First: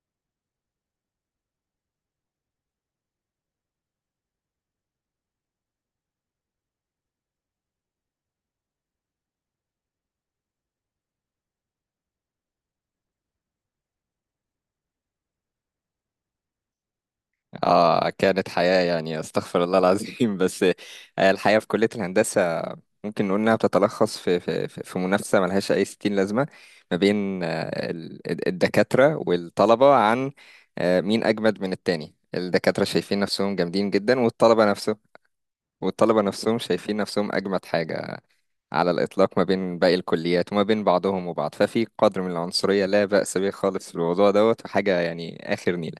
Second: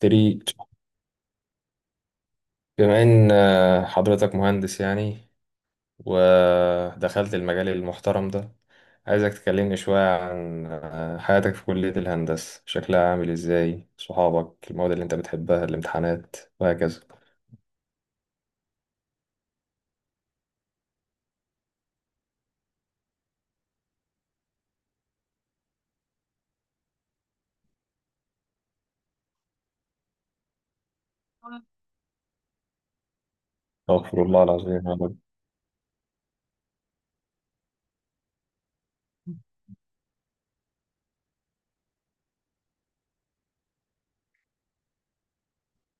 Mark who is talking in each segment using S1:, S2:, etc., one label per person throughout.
S1: تريد بما ان حضرتك مهندس يعني، ودخلت المجال المحترم ده. عايزك تكلمني شوية عن حياتك في كلية الهندسة، شكلها عامل ازاي، صحابك، المواد اللي انت بتحبها، الامتحانات وهكذا.
S2: اه كانت حياة يعني استغفر الله العظيم بس الحياة في كلية الهندسة ممكن نقول انها بتتلخص في منافسة ملهاش اي ستين لازمة ما بين الدكاترة والطلبة عن مين اجمد من التاني. الدكاترة شايفين نفسهم جامدين جدا
S1: استغفر الله
S2: والطلبة
S1: العظيم يا
S2: نفسهم
S1: رب.
S2: والطلبة نفسهم شايفين نفسهم اجمد حاجة على الاطلاق ما بين باقي الكليات وما بين بعضهم وبعض. ففي قدر من العنصرية لا بأس به خالص في الموضوع دوت وحاجة يعني اخر نيلة.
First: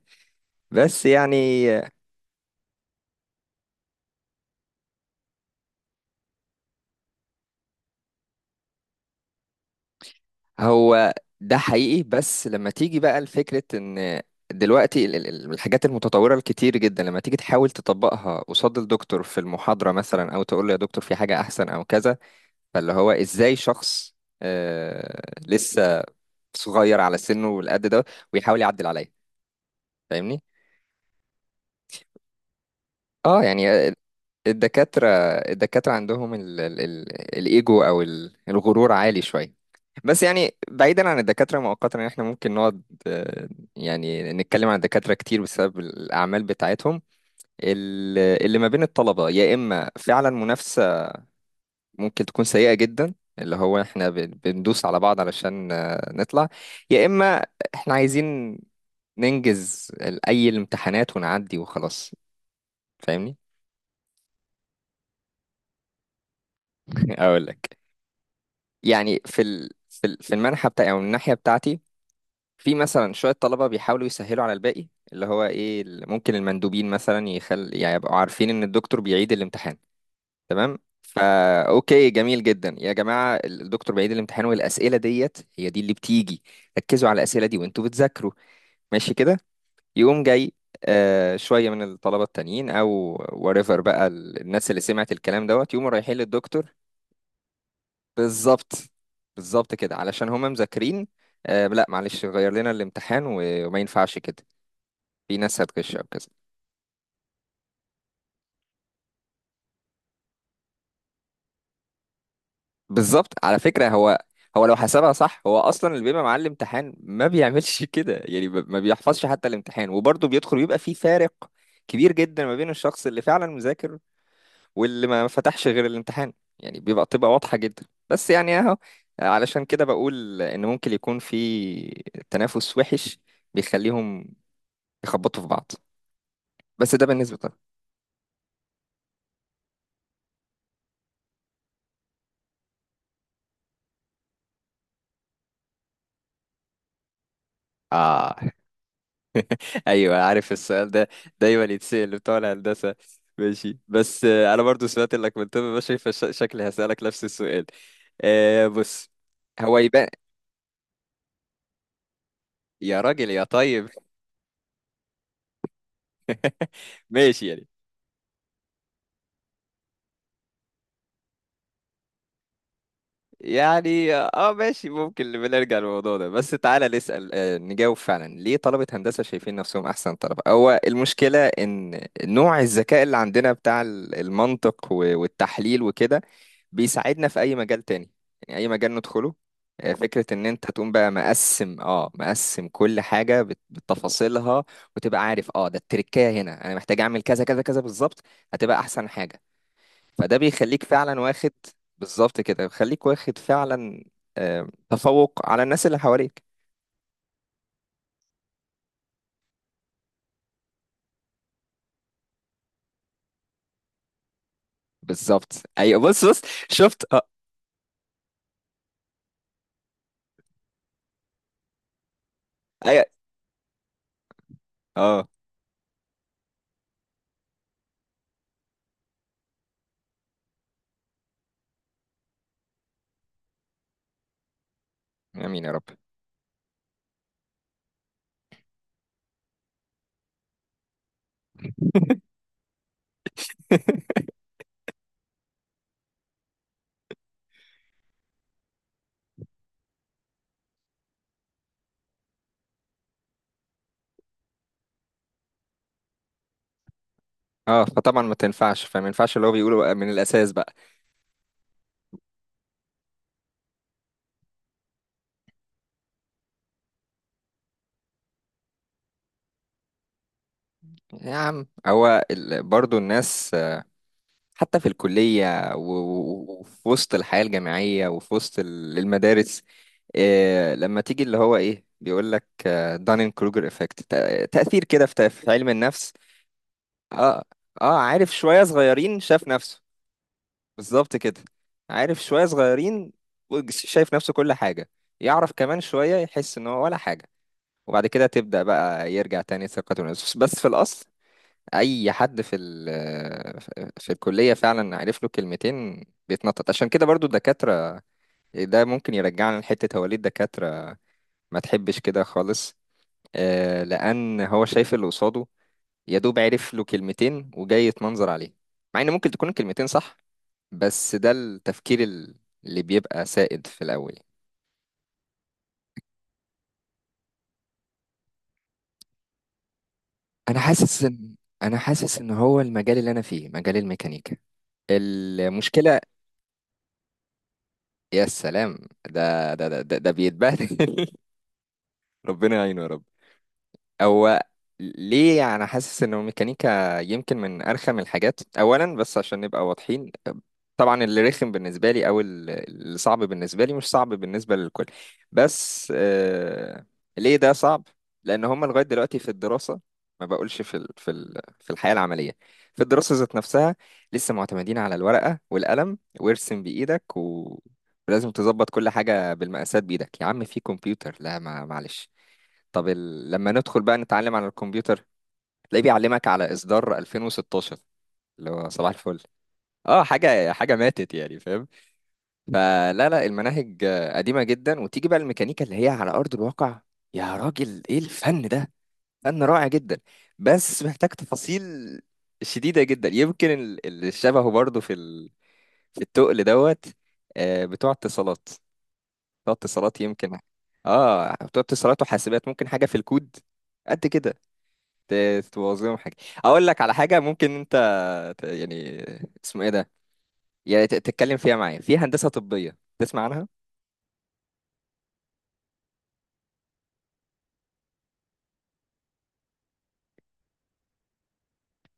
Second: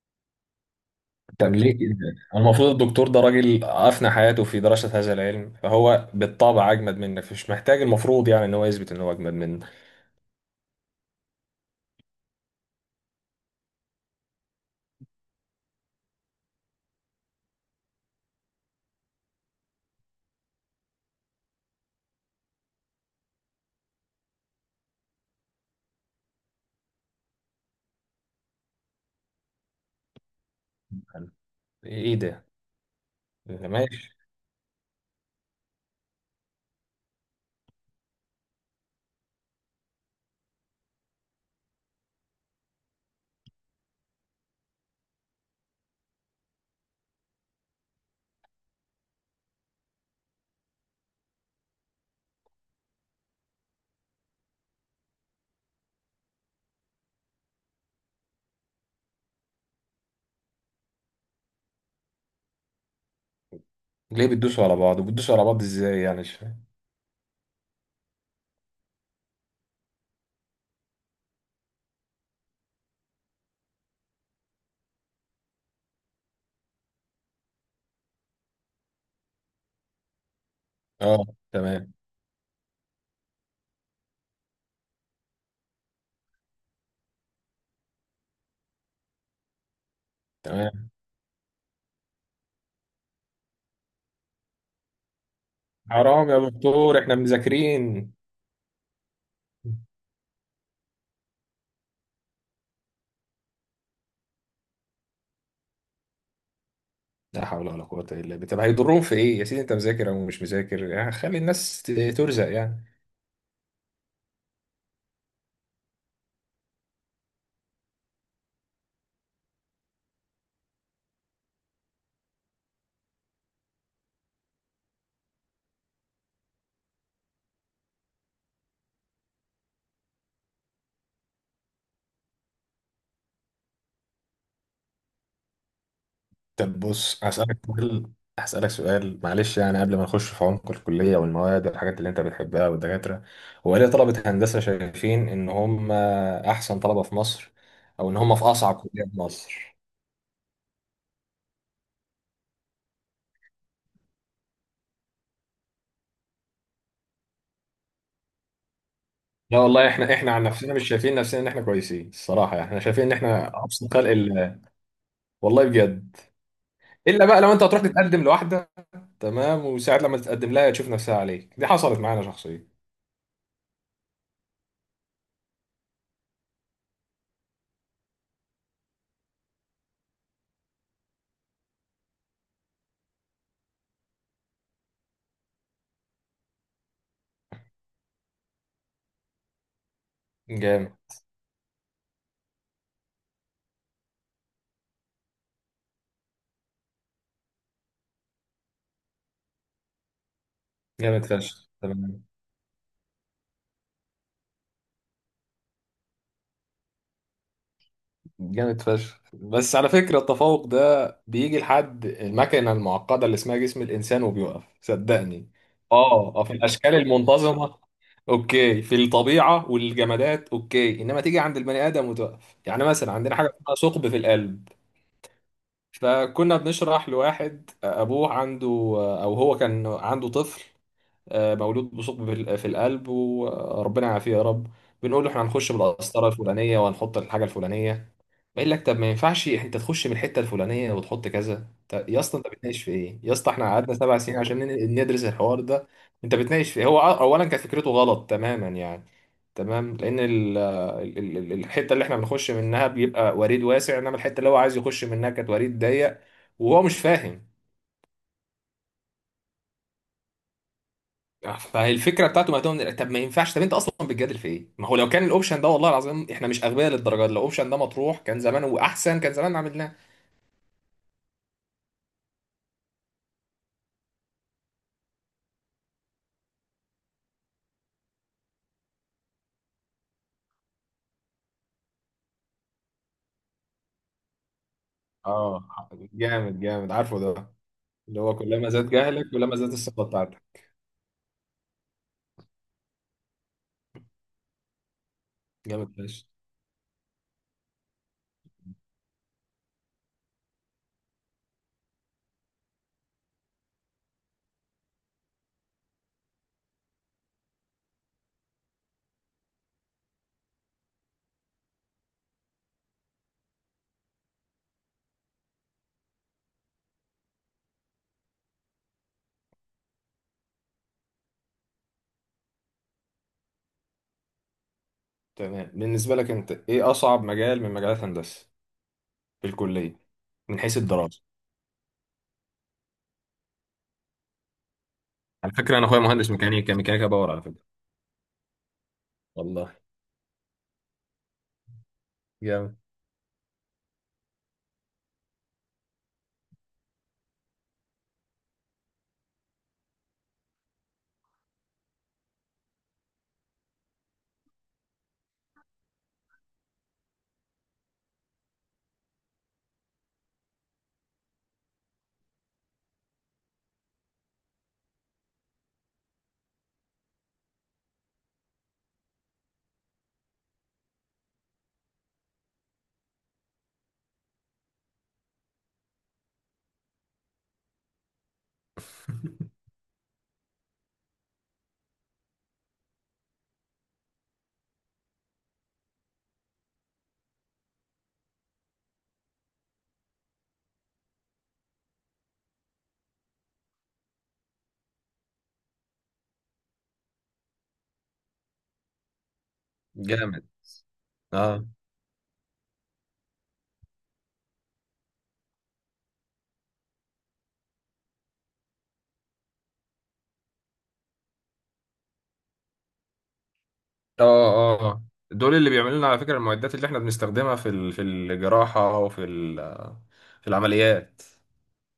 S2: بس
S1: طب
S2: يعني
S1: ليه كده؟ المفروض الدكتور ده راجل أفنى حياته في دراسة هذا العلم، فهو بالطبع أجمد منك، مش محتاج المفروض يعني إن هو يثبت إن هو أجمد منك.
S2: هو ده حقيقي، بس لما تيجي بقى لفكرة ان دلوقتي الحاجات المتطورة الكتير جدا لما تيجي تحاول تطبقها قصاد الدكتور في المحاضرة مثلا او تقول له يا دكتور في حاجة احسن او كذا، فاللي هو ازاي شخص لسه صغير على سنه والقد ده ويحاول يعدل عليا، فاهمني؟
S1: إيه
S2: اه
S1: ده؟
S2: يعني الدكاترة، الدكاترة عندهم ال ال ال الإيجو أو الغرور عالي شوية. بس يعني بعيدا عن الدكاترة مؤقتا، يعني احنا ممكن نقعد آه، يعني نتكلم عن الدكاترة كتير بسبب الأعمال بتاعتهم. اللي ما بين الطلبة يا إما فعلا منافسة ممكن تكون سيئة جدا، اللي هو احنا بندوس على بعض علشان نطلع، يا إما احنا عايزين ننجز أي الامتحانات ونعدي وخلاص. فاهمني؟
S1: ليه بتدوسوا على بعض، وبتدوسوا على بعض ازاي يعني؟ مش فاهم.
S2: أقول لك، يعني في المنحة بتاعي او الناحية بتاعتي، في مثلا شوية طلبة بيحاولوا يسهلوا على الباقي، اللي هو ايه ممكن المندوبين مثلا يخل يعني يبقوا عارفين ان الدكتور بيعيد الامتحان. تمام،
S1: اه،
S2: فا
S1: تمام.
S2: اوكي، جميل جدا يا جماعة، الدكتور بيعيد الامتحان والاسئلة ديت هي دي اللي بتيجي. ركزوا على الاسئلة دي وانتوا بتذاكروا. ماشي كده. يقوم جاي
S1: تمام.
S2: شوية من الطلبة التانيين او وريفر بقى الناس اللي سمعت الكلام دوت، يقوموا رايحين
S1: حرام يا
S2: للدكتور.
S1: دكتور احنا مذاكرين.
S2: بالظبط. بالظبط كده، علشان هما مذاكرين، آه لا معلش غير لنا الامتحان وما ينفعش كده، في ناس هتغش او كذا.
S1: لا حول ولا قوة الا بالله. طب هيضرهم في ايه يا سيدي؟ انت مذاكر او مش مذاكر، يعني خلي الناس ترزق يعني.
S2: بالظبط. على فكرة هو، هو لو حسبها صح هو اصلا اللي بيبقى معاه الامتحان ما بيعملش كده، يعني ما بيحفظش حتى الامتحان وبرضه بيدخل، ويبقى في فارق كبير جدا ما بين الشخص اللي فعلا مذاكر واللي ما فتحش غير الامتحان، يعني تبقى واضحة جدا. بس يعني اهو، علشان كده بقول ان ممكن يكون في تنافس وحش بيخليهم يخبطوا في بعض.
S1: طب
S2: بس ده
S1: بص
S2: بالنسبة طبعا.
S1: هسألك سؤال. هسألك سؤال معلش، يعني قبل ما نخش في عمق الكلية والمواد والحاجات اللي انت بتحبها والدكاترة، هو ليه طلبة هندسة شايفين ان هم احسن طلبة في مصر، او ان هم
S2: اه.
S1: في اصعب كلية في مصر؟
S2: ايوه، عارف السؤال ده دايما يتسأل بتوع الهندسة. ماشي، بس آه انا برضو سمعت انك من طب بشري، فشكلي هسألك نفس السؤال. آه بص،
S1: لا
S2: هو
S1: والله،
S2: يبقى
S1: احنا احنا عن نفسنا مش شايفين نفسنا ان احنا كويسين الصراحه، يعني احنا
S2: يا
S1: شايفين ان
S2: راجل يا
S1: احنا
S2: طيب.
S1: ابسط خلق الله. والله بجد. الا بقى
S2: ماشي
S1: لو انت
S2: يعني.
S1: هتروح تتقدم لواحده، تمام، وساعات لما تتقدم لها تشوف نفسها عليك، دي حصلت معانا شخصيا.
S2: يعني اه ماشي، ممكن بنرجع للموضوع ده، بس تعالى نسأل نجاوب فعلا ليه طلبة هندسة شايفين نفسهم أحسن طلبة. هو المشكلة إن نوع الذكاء اللي عندنا بتاع المنطق والتحليل وكده بيساعدنا في أي مجال تاني، يعني أي مجال ندخله. فكرة إن أنت تقوم
S1: جامد.
S2: بقى مقسم اه مقسم كل حاجة بتفاصيلها، وتبقى عارف اه ده التركاية هنا أنا محتاج أعمل كذا كذا كذا بالظبط، هتبقى أحسن حاجة. فده بيخليك فعلا
S1: جامد
S2: واخد،
S1: فشخ تمام.
S2: بالظبط كده بيخليك واخد فعلا تفوق على الناس اللي حواليك.
S1: جامد فشخ. بس على فكره التفوق ده بيجي لحد المكنه المعقده اللي اسمها جسم الانسان وبيوقف، صدقني.
S2: بالظبط. ايوه بص
S1: اه
S2: بص،
S1: اه، في الاشكال
S2: شفت اه.
S1: المنتظمه اوكي، في الطبيعه والجمادات اوكي، انما تيجي عند البني ادم وتقف. يعني
S2: ايوه.
S1: مثلا عندنا حاجه اسمها ثقب في القلب.
S2: اه.
S1: فكنا بنشرح لواحد ابوه عنده، او هو كان عنده طفل مولود بثقب في القلب، وربنا يعافيه يا رب. بنقول له احنا
S2: امين يا
S1: هنخش
S2: رب.
S1: بالقسطره الفلانيه وهنحط الحاجه الفلانيه. بقول لك طب ما ينفعش انت تخش من الحته الفلانيه وتحط كذا. طب يا اسطى انت بتناقش في ايه؟ يا اسطى احنا قعدنا سبع سنين عشان ندرس الحوار ده. انت بتناقش في ايه؟ هو اولا كانت فكرته غلط تماما يعني. تمام، لان ال الحته اللي احنا بنخش منها بيبقى وريد واسع، انما الحته اللي هو عايز يخش منها كانت وريد ضيق، وهو مش فاهم.
S2: اه فطبعا ما تنفعش، فما ينفعش اللي هو بيقوله بقى من الاساس بقى.
S1: فالفكره بتاعته مهتمه، طب ما ينفعش. طب انت اصلا بتجادل في ايه؟ ما هو لو كان الاوبشن ده، والله العظيم احنا مش اغبياء للدرجه دي، لو الاوبشن ده مطروح كان زمان، واحسن، كان زمان عملناه.
S2: يا عم هو برضو الناس حتى في الكليه وفي وسط الحياه الجامعيه وفي وسط المدارس، لما تيجي اللي هو ايه بيقول لك دانين كروجر افكت، تاثير كده في
S1: اه.
S2: علم النفس.
S1: جامد جامد، عارفه
S2: اه.
S1: ده.
S2: اه
S1: اللي
S2: عارف
S1: هو
S2: شوية
S1: كلما زاد
S2: صغيرين
S1: جهلك
S2: شاف
S1: كلما زادت
S2: نفسه.
S1: الثقة بتاعتك.
S2: بالظبط كده. عارف شوية صغيرين شايف نفسه كل حاجة، يعرف كمان
S1: جامد
S2: شوية
S1: فشخ
S2: يحس ان هو ولا حاجة، وبعد كده تبدأ بقى يرجع تاني ثقته بنفسه. بس في الأصل أي حد في ال في الكلية فعلا عرف له كلمتين بيتنطط. عشان كده برضو الدكاترة، ده ممكن يرجعنا لحتة هو ليه الدكاترة ما تحبش كده خالص، لأن هو شايف اللي قصاده يا دوب عرف له كلمتين وجاي يتمنظر عليه، مع ان ممكن تكون الكلمتين صح، بس ده التفكير اللي بيبقى سائد في الاول.
S1: تمام. بالنسبة لك انت ايه اصعب مجال من مجالات هندسة في الكلية، من
S2: انا
S1: حيث
S2: حاسس
S1: الدراسة؟
S2: ان، انا حاسس ان هو المجال اللي انا فيه مجال الميكانيكا،
S1: على فكرة انا
S2: المشكلة.
S1: اخويا مهندس ميكانيكا، ميكانيكا باور على فكرة.
S2: يا سلام، ده ده
S1: والله.
S2: ده ده, ده بيتبهدل. ربنا
S1: جامد.
S2: يعينه يا رب. هو ليه انا حاسس ان الميكانيكا يمكن من ارخم الحاجات؟ اولا، بس عشان نبقى واضحين، طبعا اللي رخم بالنسبه لي او اللي صعب بالنسبه لي مش صعب بالنسبه للكل، بس آه. ليه ده صعب؟ لان هم لغايه دلوقتي في الدراسه، ما بقولش في ال في ال في الحياه العمليه، في الدراسه ذات نفسها، لسه معتمدين على الورقه والقلم وارسم بايدك و... ولازم تظبط كل حاجه بالمقاسات بايدك، يا عم في كمبيوتر. لا ما معلش، طب لما ندخل بقى نتعلم على الكمبيوتر، تلاقيه بيعلمك على إصدار 2016، اللي هو صباح الفل، اه حاجة حاجة ماتت يعني، فاهم؟ فلا لا المناهج قديمة جدا. وتيجي بقى الميكانيكا اللي هي على أرض الواقع، يا راجل ايه الفن ده، فن رائع جدا بس محتاج تفاصيل شديدة جدا. يمكن اللي شبهه برضه في في التقل دوت بتوع اتصالات، بتوع اتصالات يمكن.
S1: جامد.
S2: اه بتوع
S1: اه
S2: اتصالات وحاسبات، ممكن حاجة في الكود قد كده تبوظ لهم حاجه. اقول لك على حاجه ممكن انت يعني اسمه ايه ده، يعني تتكلم فيها معايا، في هندسه طبيه تسمع عنها؟
S1: اه اه دول اللي بيعملوا لنا على فكرة المعدات اللي احنا بنستخدمها في في الجراحة وفي في العمليات.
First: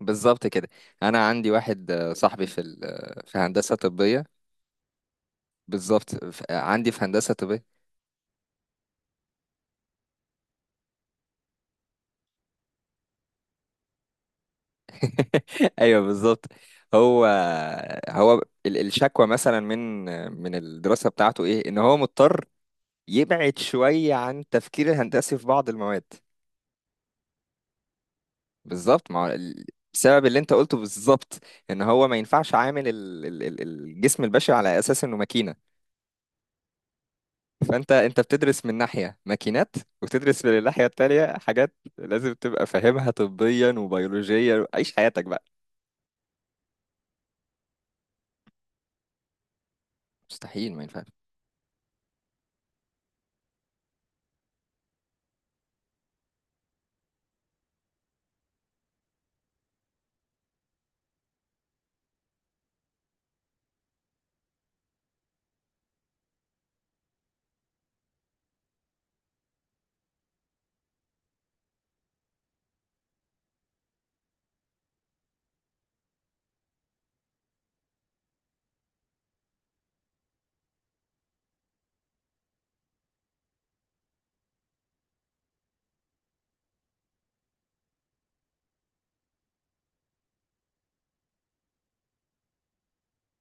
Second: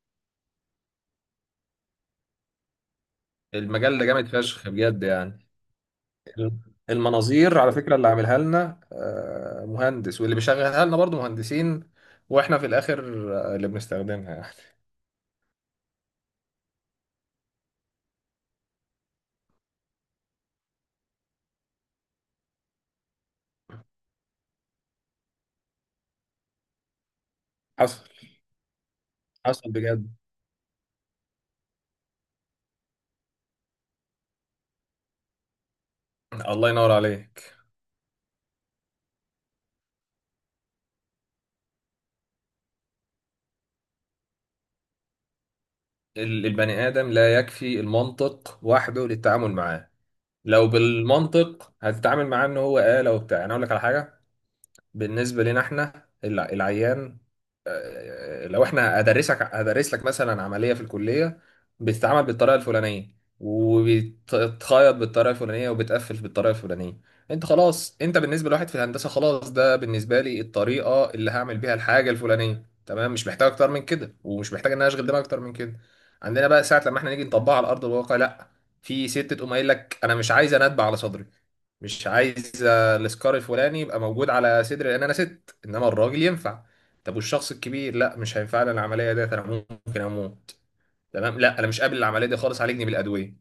S2: بالظبط كده. انا عندي واحد صاحبي في في هندسه
S1: المجال ده
S2: طبيه.
S1: جامد فشخ بجد يعني.
S2: بالظبط، عندي في هندسه
S1: المناظير
S2: طبيه.
S1: على فكرة اللي عاملها لنا مهندس، واللي بيشغلها لنا برضو مهندسين، واحنا في الاخر اللي بنستخدمها يعني
S2: ايوه بالظبط. هو، هو الشكوى مثلا من، الدراسه بتاعته ايه؟ ان هو مضطر يبعد شويه عن التفكير الهندسي في بعض المواد.
S1: حصل.
S2: بالظبط، ما هو
S1: حصل بجد.
S2: بسبب اللي انت قلته بالظبط، ان هو ما ينفعش عامل الجسم البشري على اساس انه ماكينه.
S1: الله ينور عليك.
S2: فانت، انت بتدرس من ناحيه ماكينات، وتدرس من الناحيه التانيه حاجات لازم تبقى فاهمها طبيا وبيولوجيا، عيش حياتك بقى.
S1: البني آدم لا يكفي المنطق وحده للتعامل معاه. لو
S2: مستحيل، ما ينفعش.
S1: بالمنطق هتتعامل معاه ان هو آلة وبتاع، انا اقول لك على حاجة. بالنسبة لنا احنا العيان، لو احنا هدرسك، هدرس لك مثلا عملية في الكلية بتتعمل بالطريقة الفلانية، وبتتخيط بالطريقة الفلانية، وبتقفل بالطريقة الفلانية. انت خلاص، انت بالنسبة لواحد في الهندسة خلاص ده بالنسبة لي الطريقة اللي هعمل بيها الحاجة الفلانية تمام، مش محتاج اكتر من كده، ومش محتاج ان انا اشغل دماغي اكتر من كده. عندنا بقى ساعة لما احنا نيجي نطبقها على ارض الواقع لا. في ست تقوم قايل لك انا مش عايز، انا اتبع على صدري مش عايز السكار الفلاني يبقى موجود على صدري لان انا ست، انما الراجل ينفع. طب والشخص الكبير لا مش هينفع لي العمليه ديت، انا ممكن اموت. تمام، لا انا مش قابل العمليه دي خالص، عالجني بالادويه.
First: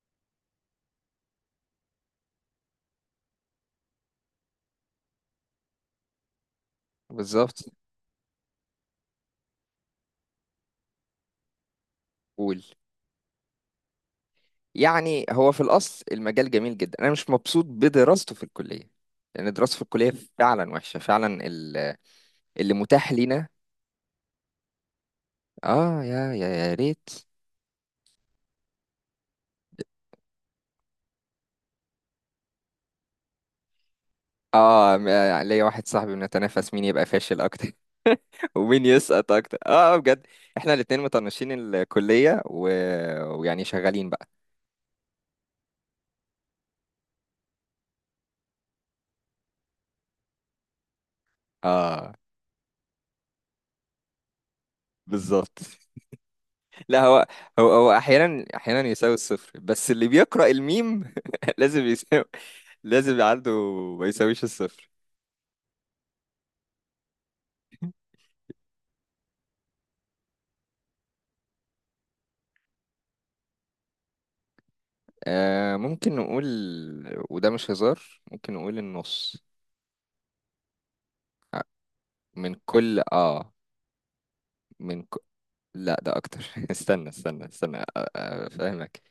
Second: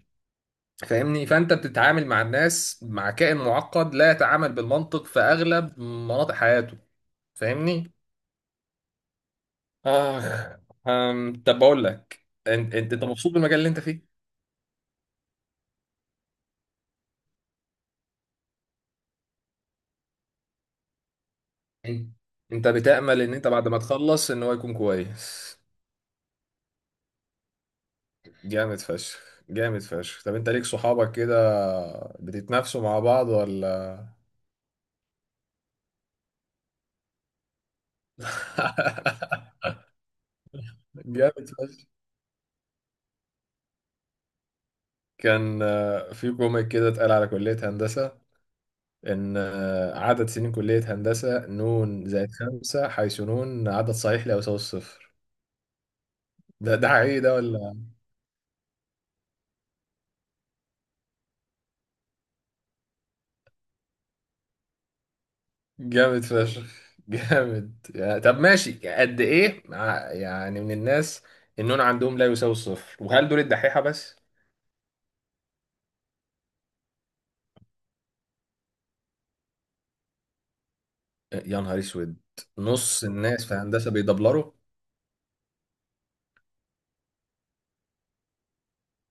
S1: فاهمني؟ فانت بتتعامل مع الناس، مع كائن معقد لا يتعامل بالمنطق في اغلب مناطق حياته.
S2: بالظبط.
S1: فاهمني؟ اخ. طب بقول لك،
S2: قول.
S1: انت أنت مبسوط بالمجال اللي انت فيه؟
S2: يعني هو في الاصل المجال جميل جدا، انا مش مبسوط بدراسته في الكليه، لان دراسته في الكليه فعلا وحشه فعلا،
S1: أيوة. انت
S2: اللي متاح
S1: بتأمل ان انت
S2: لينا.
S1: بعد ما تخلص ان هو يكون كويس؟
S2: اه، يا ريت.
S1: جامد فشخ. جامد فشخ. طب انت ليك صحابك كده بتتنافسوا مع بعض ولا؟
S2: اه ليا واحد صاحبي بنتنافس مين يبقى فاشل اكتر. ومين يسقط اكتر، اه بجد. احنا الاتنين
S1: جامد
S2: مطنشين
S1: فشخ.
S2: الكلية و... ويعني شغالين بقى.
S1: كان في كوميك كده اتقال على كلية هندسة، إن عدد سنين كلية هندسة نون
S2: اه
S1: زائد خمسة، حيث نون عدد صحيح لا يساوي الصفر.
S2: بالظبط.
S1: ده ده
S2: لا
S1: حقيقي
S2: هو،
S1: ده
S2: هو
S1: ولا؟
S2: احيانا، احيانا يساوي الصفر، بس اللي بيقرأ الميم لازم يساوي، لازم يبقى عنده، ما يساويش الصفر.
S1: جامد فشخ جامد يعني. طب ماشي، قد إيه مع- يعني من الناس النون عندهم لا يساوي الصفر، وهل دول الدحيحة بس؟
S2: آه ممكن نقول، وده مش هزار، ممكن نقول النص.
S1: يا نهار اسود.
S2: من كل
S1: نص الناس
S2: اه،
S1: في هندسه بيدبلروا؟
S2: من ك... لا ده اكتر. استنى استنى فاهمك.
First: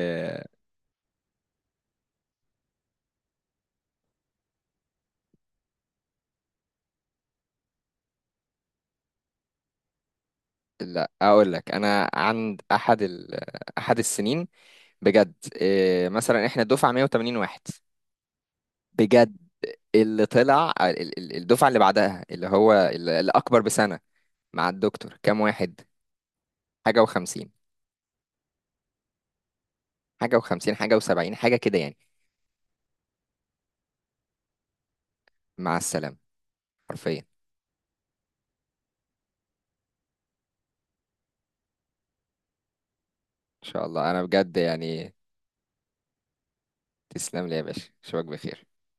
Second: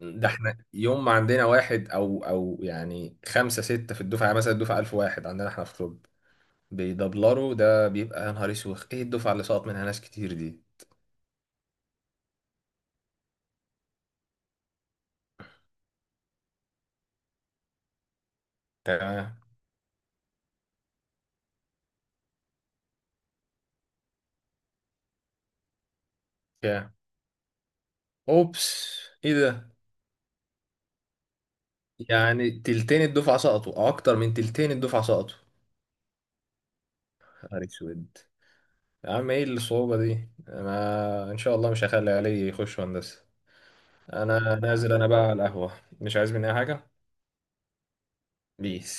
S1: ده احنا يوم ما عندنا واحد او او يعني خمسه سته في الدفعه، يعني مثلا الدفعه 1000 واحد عندنا احنا في طب بيدبلروا، ده بيبقى يا نهار اسود، ايه الدفعه اللي سقط منها ناس كتير دي.
S2: لا اقول لك، انا عند احد احد السنين بجد، إيه مثلا احنا دفعه 180 واحد بجد،
S1: تمام.
S2: اللي طلع الدفعه اللي بعدها اللي هو الاكبر بسنه مع الدكتور كام واحد؟
S1: كام؟
S2: حاجه و50،
S1: اوبس. ايه ده؟
S2: حاجه و50، حاجه و70، حاجه كده يعني.
S1: يعني تلتين الدفعه سقطوا او اكتر من تلتين الدفعه سقطوا؟
S2: مع السلامه حرفيا.
S1: يا نهار اسود. يا عم ايه الصعوبه دي، انا ان شاء الله مش هخلي علي يخش هندسه.
S2: ان شاء الله. انا
S1: انا
S2: بجد
S1: نازل انا
S2: يعني.
S1: بقى على القهوه، مش عايز مني أي حاجه.
S2: تسلم لي يا باشا، اشوفك بخير.
S1: بيس.